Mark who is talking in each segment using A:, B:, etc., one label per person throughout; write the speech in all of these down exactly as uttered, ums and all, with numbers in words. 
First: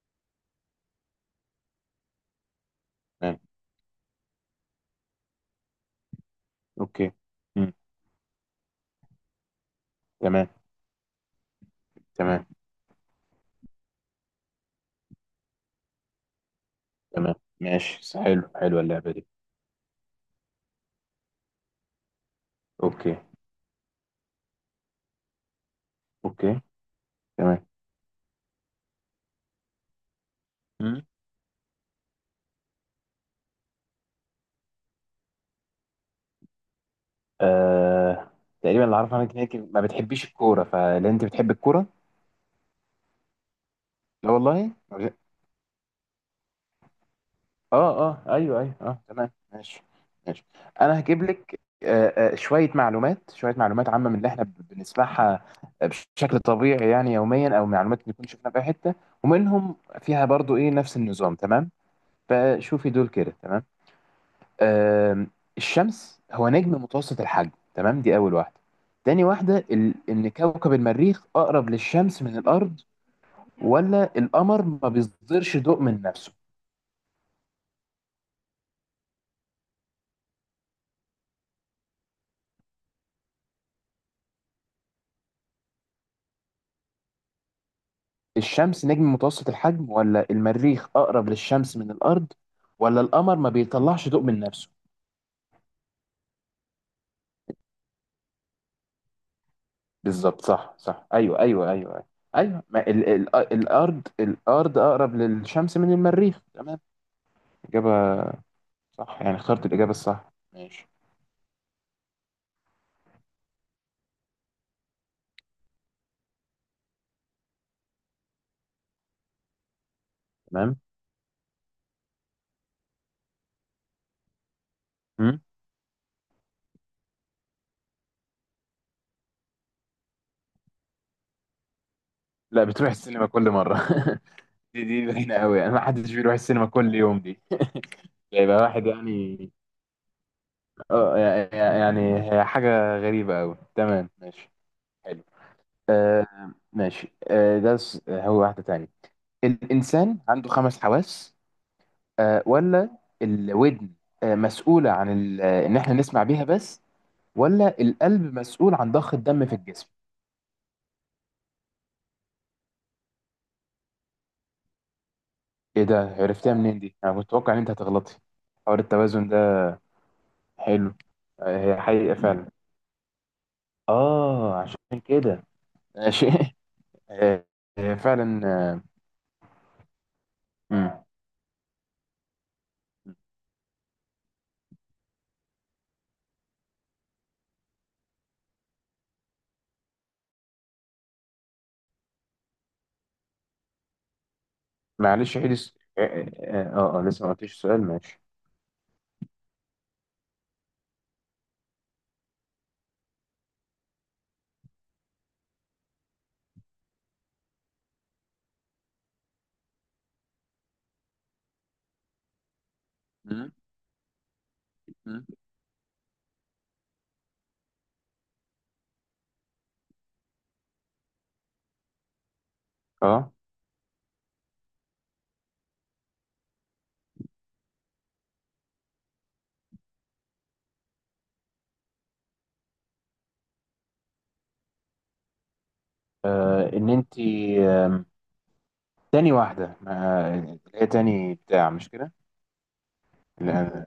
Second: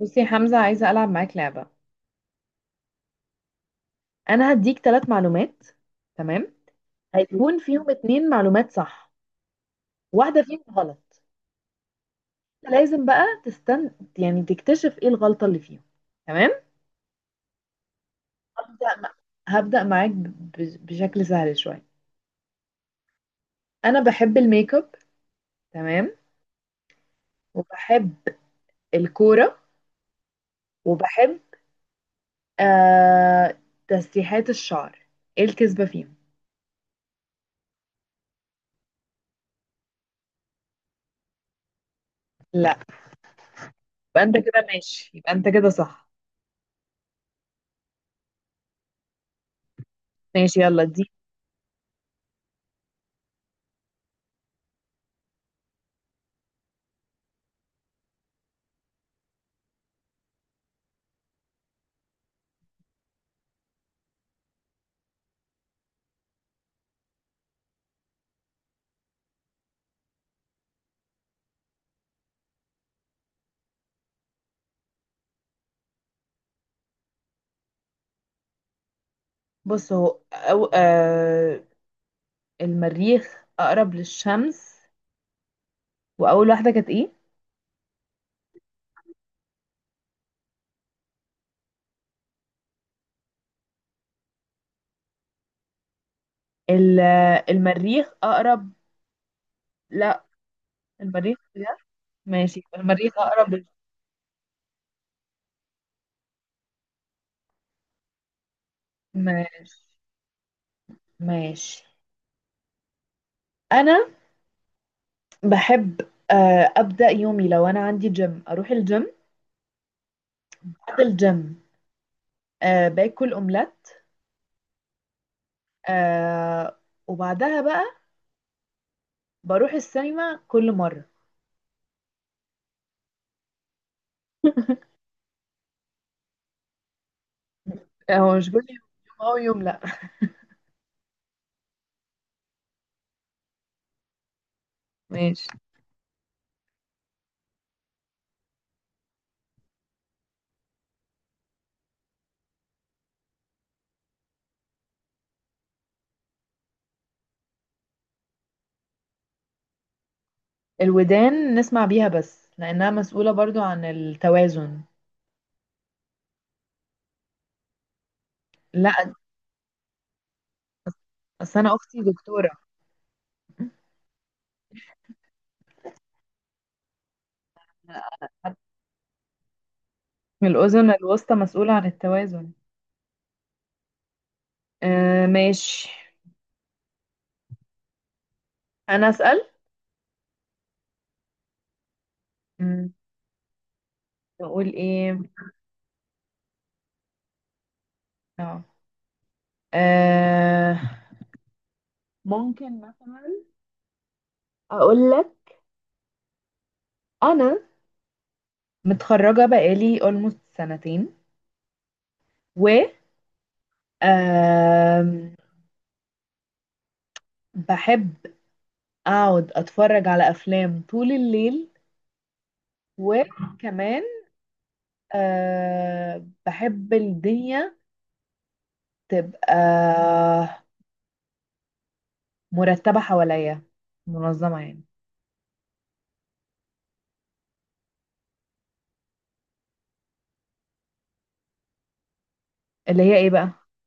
A: بصي يا حمزة، عايزة ألعب معاك لعبة.
B: تمام.
A: أنا هديك ثلاث معلومات. تمام،
B: اوكي.
A: هيكون
B: مم.
A: فيهم اتنين معلومات صح، واحدة
B: تمام.
A: فيهم غلط.
B: تمام.
A: أنت لازم بقى تستن، يعني تكتشف ايه الغلطة اللي فيهم. تمام.
B: تمام. ماشي. س- حلو، حلوه
A: هبدأ
B: اللعبه
A: مع-
B: دي.
A: هبدأ معاك ب- ب- بشكل سهل شوية.
B: اوكي.
A: أنا بحب الميك اب. تمام.
B: اوكي. تمام.
A: وبحب الكورة.
B: مم.
A: وبحب آه... تسريحات الشعر. ايه الكذبة فيهم؟
B: آه... تقريبا اللي اعرفه عنك انك ما بتحبيش الكوره، فلا انت بتحب الكوره.
A: لا، يبقى
B: لا
A: انت كده
B: والله.
A: ماشي، يبقى انت كده صح.
B: اه، اه، ايوه، ايوه، اه، تمام، ماشي. ماشي.
A: ماشي يلا
B: انا
A: دي.
B: هجيب لك آه آه شويه معلومات، شويه معلومات عامه من اللي احنا بنسمعها آه، بشكل طبيعي، يعني يوميا او معلومات نكون شفناها في أي حته، ومنهم فيها برضو ايه نفس النظام، تمام. فشوفي دول كده، تمام. آم، الشمس هو نجم متوسط الحجم، تمام. دي أول واحدة. تاني واحدة ال... إن كوكب المريخ أقرب للشمس من الأرض، ولا القمر ما بيصدرش ضوء من نفسه.
A: بص، هو أو... آه... المريخ أقرب للشمس. وأول واحدة كانت إيه؟
B: الشمس نجم متوسط الحجم، ولا المريخ أقرب للشمس من الأرض، ولا القمر ما بيطلعش ضوء من نفسه.
A: ال- المريخ أقرب. لا.
B: بالظبط، صح صح،
A: المريخ
B: أيوه
A: بجد؟
B: أيوه أيوه أيوه. أيوة.
A: ماشي،
B: ما ال...
A: المريخ
B: ال...
A: أقرب لل-
B: الأرض الأرض أقرب للشمس من المريخ، تمام. إجابة صح، يعني اخترت
A: ماشي.
B: الإجابة الصح، ماشي.
A: ماشي. أنا بحب، آه، أبدأ يومي. لو أنا عندي جيم أروح الجيم. بعد الجيم آه، باكل أومليت.
B: تمام.
A: آه، وبعدها بقى بروح السينما كل مرة.
B: لا، بتروح السينما كل مرة دي دي باينة قوي، يعني ما حدش بيروح السينما كل يوم دي
A: هو مش كل
B: يبقى
A: يوم،
B: واحد
A: يوم أو
B: يعني.
A: يوم لأ.
B: اه، يع- يع- يعني هي حاجة غريبة قوي، تمام ماشي. حلو.
A: ماشي.
B: آه. ماشي. آه، ده س- هو واحدة تانية. الإنسان عنده خمس حواس، آه، ولا الودن آه مسؤولة عن ال- آه، إن إحنا نسمع بيها بس، ولا القلب مسؤول عن ضخ الدم في الجسم.
A: الودان نسمع بيها بس، لأنها مسؤولة برضو عن التوازن.
B: إيه ده؟ عرفتها منين دي؟ أنا كنت متوقع إن أنت هتغلطي، حوار
A: لا.
B: التوازن ده. حلو. آه،
A: اصل انا
B: هي
A: اختي
B: حقيقة
A: دكتوره.
B: فعلا. اه، عشان كده. ماشي آه. آه، فعلا آه.
A: من الاذن
B: مم.
A: الوسطى مسؤوله عن التوازن. آه ماشي. انا اسال. مم، اقول ايه.
B: معلش، عيد الس- اه اه آه، آه، آه، لسه ما قلتش السؤال، ماشي.
A: اه آه، ممكن مثلا اقول لك. انا متخرجه بقالي almost سنتين، و
B: مم.
A: آم،
B: مم.
A: بحب اقعد اتفرج على افلام طول الليل.
B: اه،
A: وكمان آه بحب الدنيا تبقى مرتبه حواليا، منظمه يعني.
B: آه، ان انت آم، تاني واحده، ما- اللي هي تاني بتاع، مش كده؟
A: اللي هي ايه بقى؟
B: لا،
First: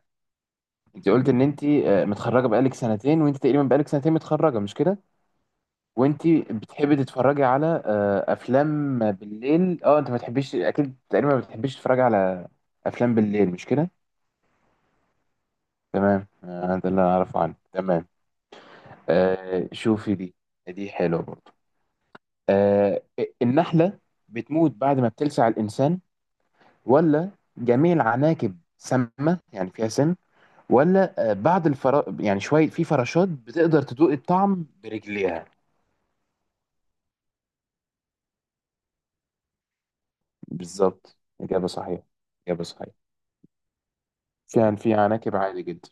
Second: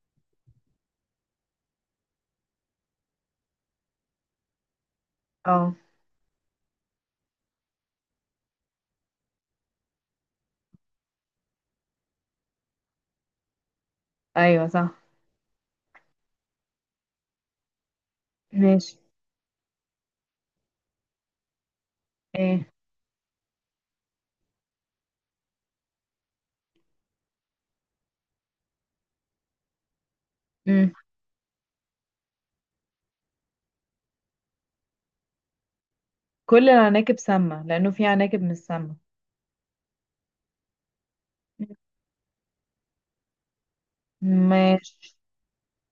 B: انت قلت ان انت آه، متخرجه بقالك سنتين، وانت تقريبا بقالك سنتين متخرجه، مش كده؟
A: اه،
B: وانت بتحبي تتفرجي على آه، افلام بالليل، اه انت ما تحبيش، اكيد تقريبا ما بتحبيش تتفرجي على افلام بالليل، مش كده؟
A: ايوه صح.
B: تمام. آه، ده اللي انا اعرفه عنه، تمام.
A: ماشي.
B: آه شوفي دي، دي حلوه برضو.
A: ايه؟
B: آه. النحله بتموت بعد ما بتلسع الانسان، ولا جميع العناكب سامه يعني فيها سم،
A: امم.
B: ولا آه بعض الفرا يعني شويه في فراشات بتقدر تدوق الطعم برجليها.
A: كل العناكب سامة، لأنه في عناكب مش سامة.
B: بالظبط، اجابه صحيحه، اجابه صحيحه. كان في
A: ماشي.
B: عناكب عادي جدا،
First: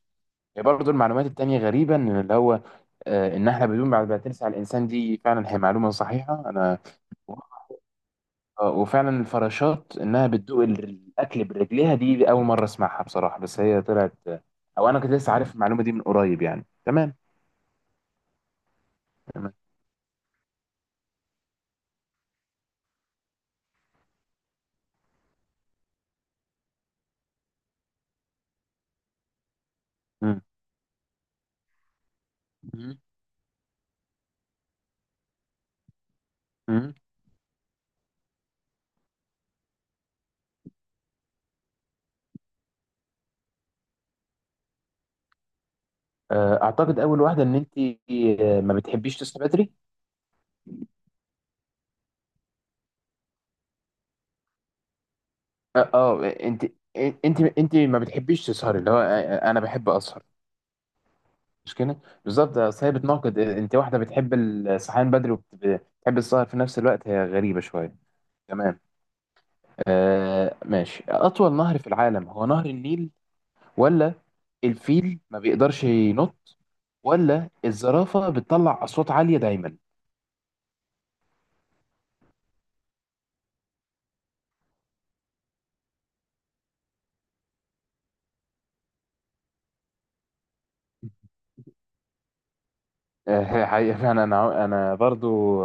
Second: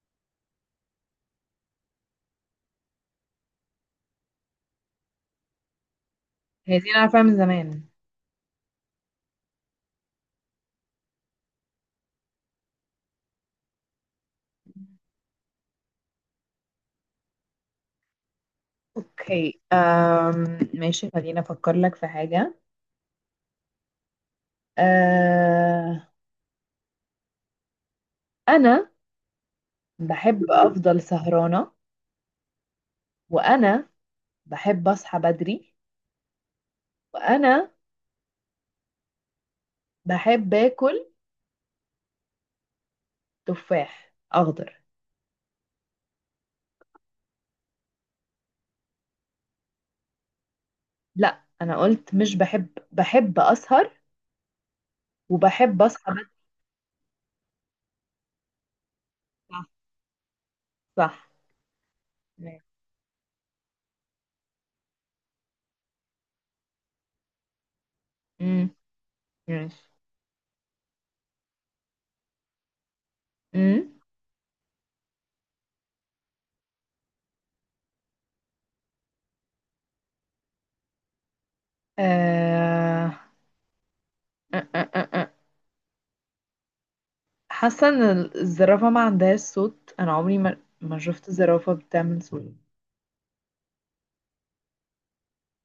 B: هي برضو المعلومات التانية غريبة إن اللي هو آه، النحلة بدون بعد ما تلسع الإنسان دي فعلا هي معلومة صحيحة أنا.
A: هي دي أنا عارفاها من زمان.
B: آه، وفعلا الفراشات انها بتدوق ال- الاكل برجليها دي اول مره اسمعها بصراحه، بس هي طلعت آه، او انا كنت لسه عارف المعلومه دي من قريب يعني، تمام. تمام.
A: اوكي. أم... ماشي، خليني أفكر لك في حاجة. أه... أنا
B: مم.
A: بحب أفضل سهرانة.
B: مم.
A: وأنا بحب أصحى بدري.
B: مم.
A: وأنا بحب آكل تفاح أخضر.
B: آه، اعتقد اول واحده ان انت آه، ما بتحبيش تصحي بدري.
A: لا، أنا قلت مش بحب، بحب أسهر، وبحب
B: اه،
A: أصحى
B: آه،
A: بدري.
B: انت انت انت ما بتحبيش تسهري، اللي هو آه، آه، انا
A: صح.
B: بحب اسهر،
A: صح.
B: مش كده؟ بالظبط، اصل هي بتناقض، انت واحده بتحب الصحيان بدري وبتحب السهر في نفس الوقت، هي غريبه شويه.
A: ماشي.
B: تمام.
A: ماشي.
B: آه ماشي. أطول نهر في العالم هو نهر النيل،
A: امم.
B: ولا الفيل ما بيقدرش ينط، ولا الزرافة بتطلع أصوات عالية دايما.
A: آه... آه، آه، آه، آه. حاسه ان الزرافه ما عندهاش صوت، انا عمري ما ما شفت زرافه بتعمل صوت.
B: آه حقيقة أنا أنا أنا برضو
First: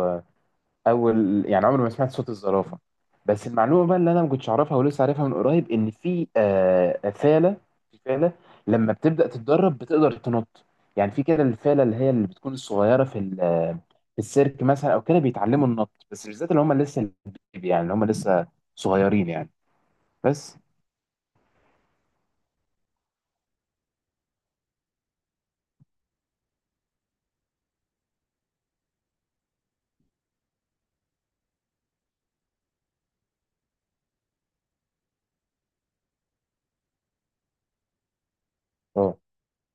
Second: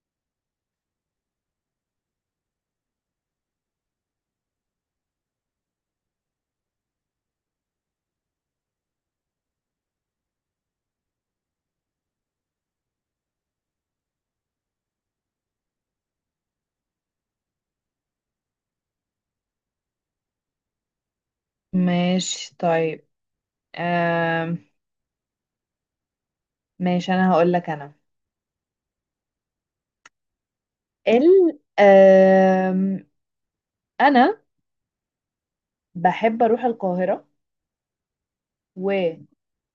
B: اول، يعني عمري ما سمعت صوت الزرافه. بس المعلومه بقى اللي انا ما كنتش اعرفها ولسه عارفها من قريب ان في آه فاله. في فاله لما بتبدا تتدرب بتقدر تنط، يعني في كده الفاله اللي هي اللي بتكون الصغيره في ال- في السيرك مثلا او كده بيتعلموا النط، بس بالذات اللي هم لسه البيبي، يعني اللي هم لسه صغيرين يعني بس.
A: ماشي طيب. آم، ماشي، انا هقول لك. انا ال آم، انا بحب اروح القاهرة،
B: اه.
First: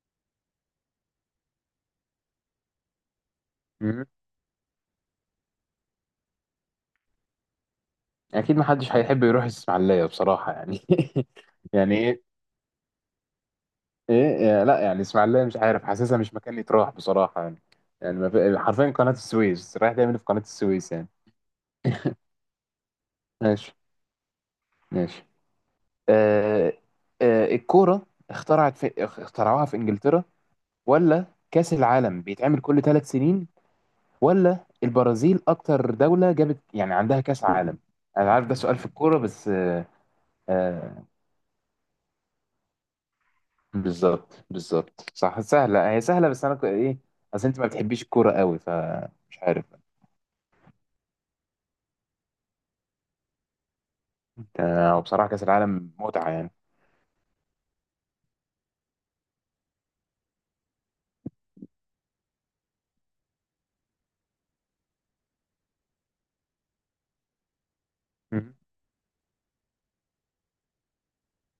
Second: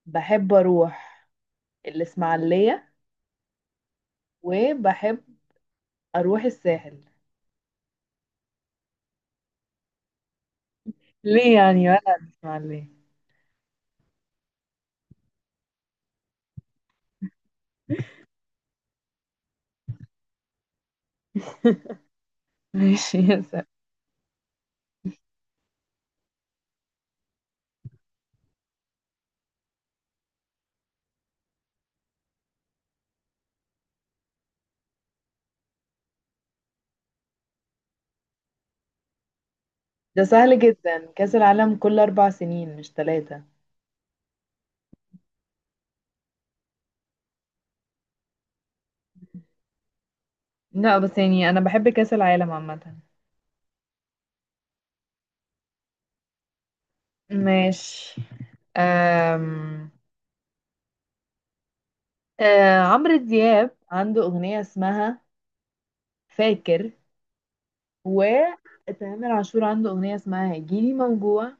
A: وبحب اروح الاسماعيلية،
B: مم.
A: وبحب اروح الساحل.
B: اكيد ما حدش هيحب يروح الاسماعيليه بصراحه يعني
A: ليه يعني؟
B: يعني
A: ولا
B: إيه؟
A: الاسماعيلية؟
B: ايه يا- لا يعني اسماعيليه مش عارف، حاسسها مش مكان يتراح بصراحه يعني. يعني ما في- حرفيا قناه السويس، رايح تعمل في قناه السويس يعني.
A: ماشي يا سهل.
B: ماشي. ماشي. آه. آه الكوره اخترعت في اخترعوها في انجلترا، ولا كاس العالم بيتعمل كل ثلاث سنين، ولا البرازيل اكتر دوله جابت يعني عندها كاس عالم. انا عارف ده سؤال في الكوره بس آه.
A: ده سهل
B: آه،
A: جدا، كأس العالم كل اربع سنين مش ثلاثة.
B: بالظبط بالظبط صح، سهله، هي سهله بس انا ك- ايه، اصل انت ما بتحبيش الكوره قوي فمش عارف.
A: لا، بس يعني انا بحب كأس العالم عامة.
B: آه، وبصراحة كأس العالم متعة يعني.
A: ماشي. أم... أه، عمرو دياب عنده أغنية اسمها فاكر،
B: مم.
A: وتامر عاشور عنده أغنية اسمها هيجيلي موجوع،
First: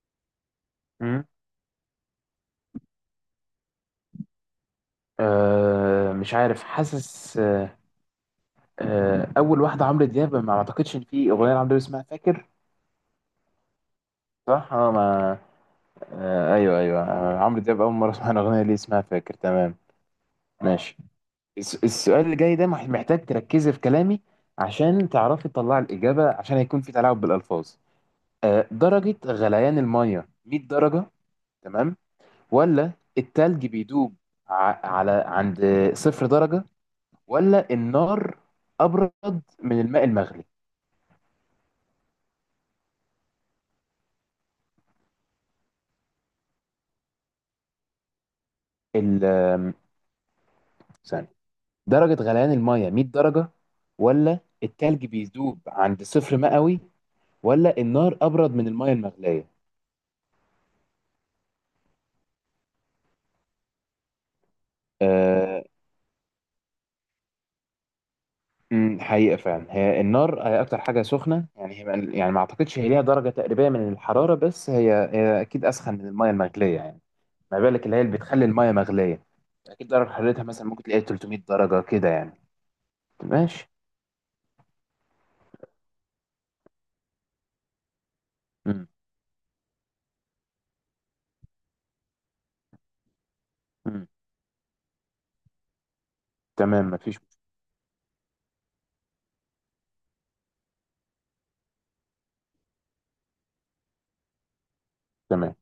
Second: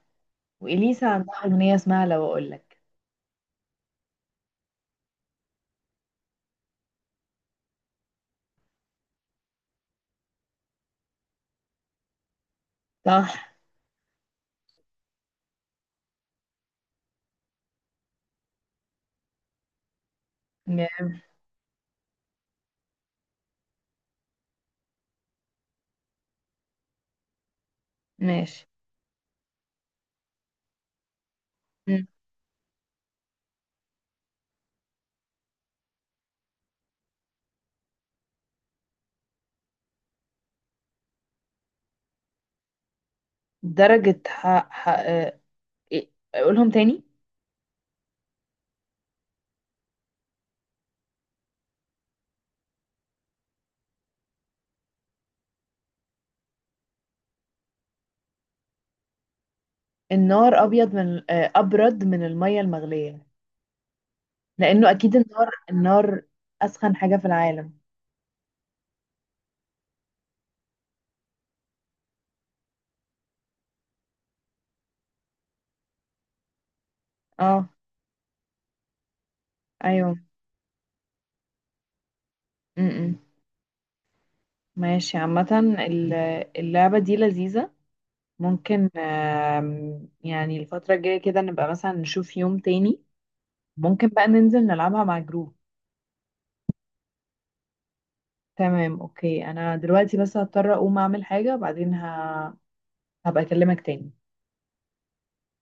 A: وإليسا
B: مم.
A: عندها أغنية اسمها لو أقولك.
B: أه مش عارف، حاسس أه، أه، أول واحدة عمرو دياب ما أعتقدش إن في أغنية لعمرو دياب اسمها فاكر.
A: صح.
B: صح؟ أه ما، أه أيوه أيوه، آه، عمرو دياب أول مرة أسمع الأغنية اللي اسمها فاكر، تمام. ماشي.
A: م-
B: الس- السؤال اللي جاي ده مح- محتاج تركزي في كلامي، عشان تعرفي تطلعي الإجابة، عشان هيكون في تلاعب بالألفاظ. أه،
A: ماشي.
B: درجة غليان المية مية درجة، تمام.
A: م.
B: ولا التلج بيدوب ع- على عند صفر درجة. ولا النار ابرد من الماء المغلي.
A: درجة حق حق أه... إيه؟ أقولهم تاني.
B: ال آم، ثانية، درجة غليان المية مية درجة، ولا التلج بيذوب عند صفر مئوي، ولا النار ابرد من المية المغلية.
A: النار أبيض من أه، أبرد من المية المغلية، لأنه أكيد النار
B: أه.
A: النار أسخن حاجة في العالم.
B: أمم، حقيقة فعلا هي النار هي أكتر حاجة سخنة يعني هي، يعني ما أعتقدش هي ليها درجة تقريبية من الحرارة بس هي، هي أكيد أسخن من المية المغلية يعني. ما
A: اه
B: بالك اللي هي اللي بتخلي المية مغلية أكيد درجة
A: أيوه.
B: حرارتها مثلا ممكن تلاقي تلتمية درجة كده يعني.
A: م -م.
B: ماشي.
A: ماشي عامة، ال- اللعبة دي لذيذة.
B: مم.
A: ممكن آم، يعني الفترة الجاية كده نبقى مثلا نشوف يوم تاني.
B: مم.
A: ممكن بقى ننزل نلعبها مع جروب.
B: تمام مفيش.
A: تمام. اوكي، انا دلوقتي بس هضطر اقوم اعمل حاجة، بعدين ه... هبقى اكلمك تاني.
B: تمام.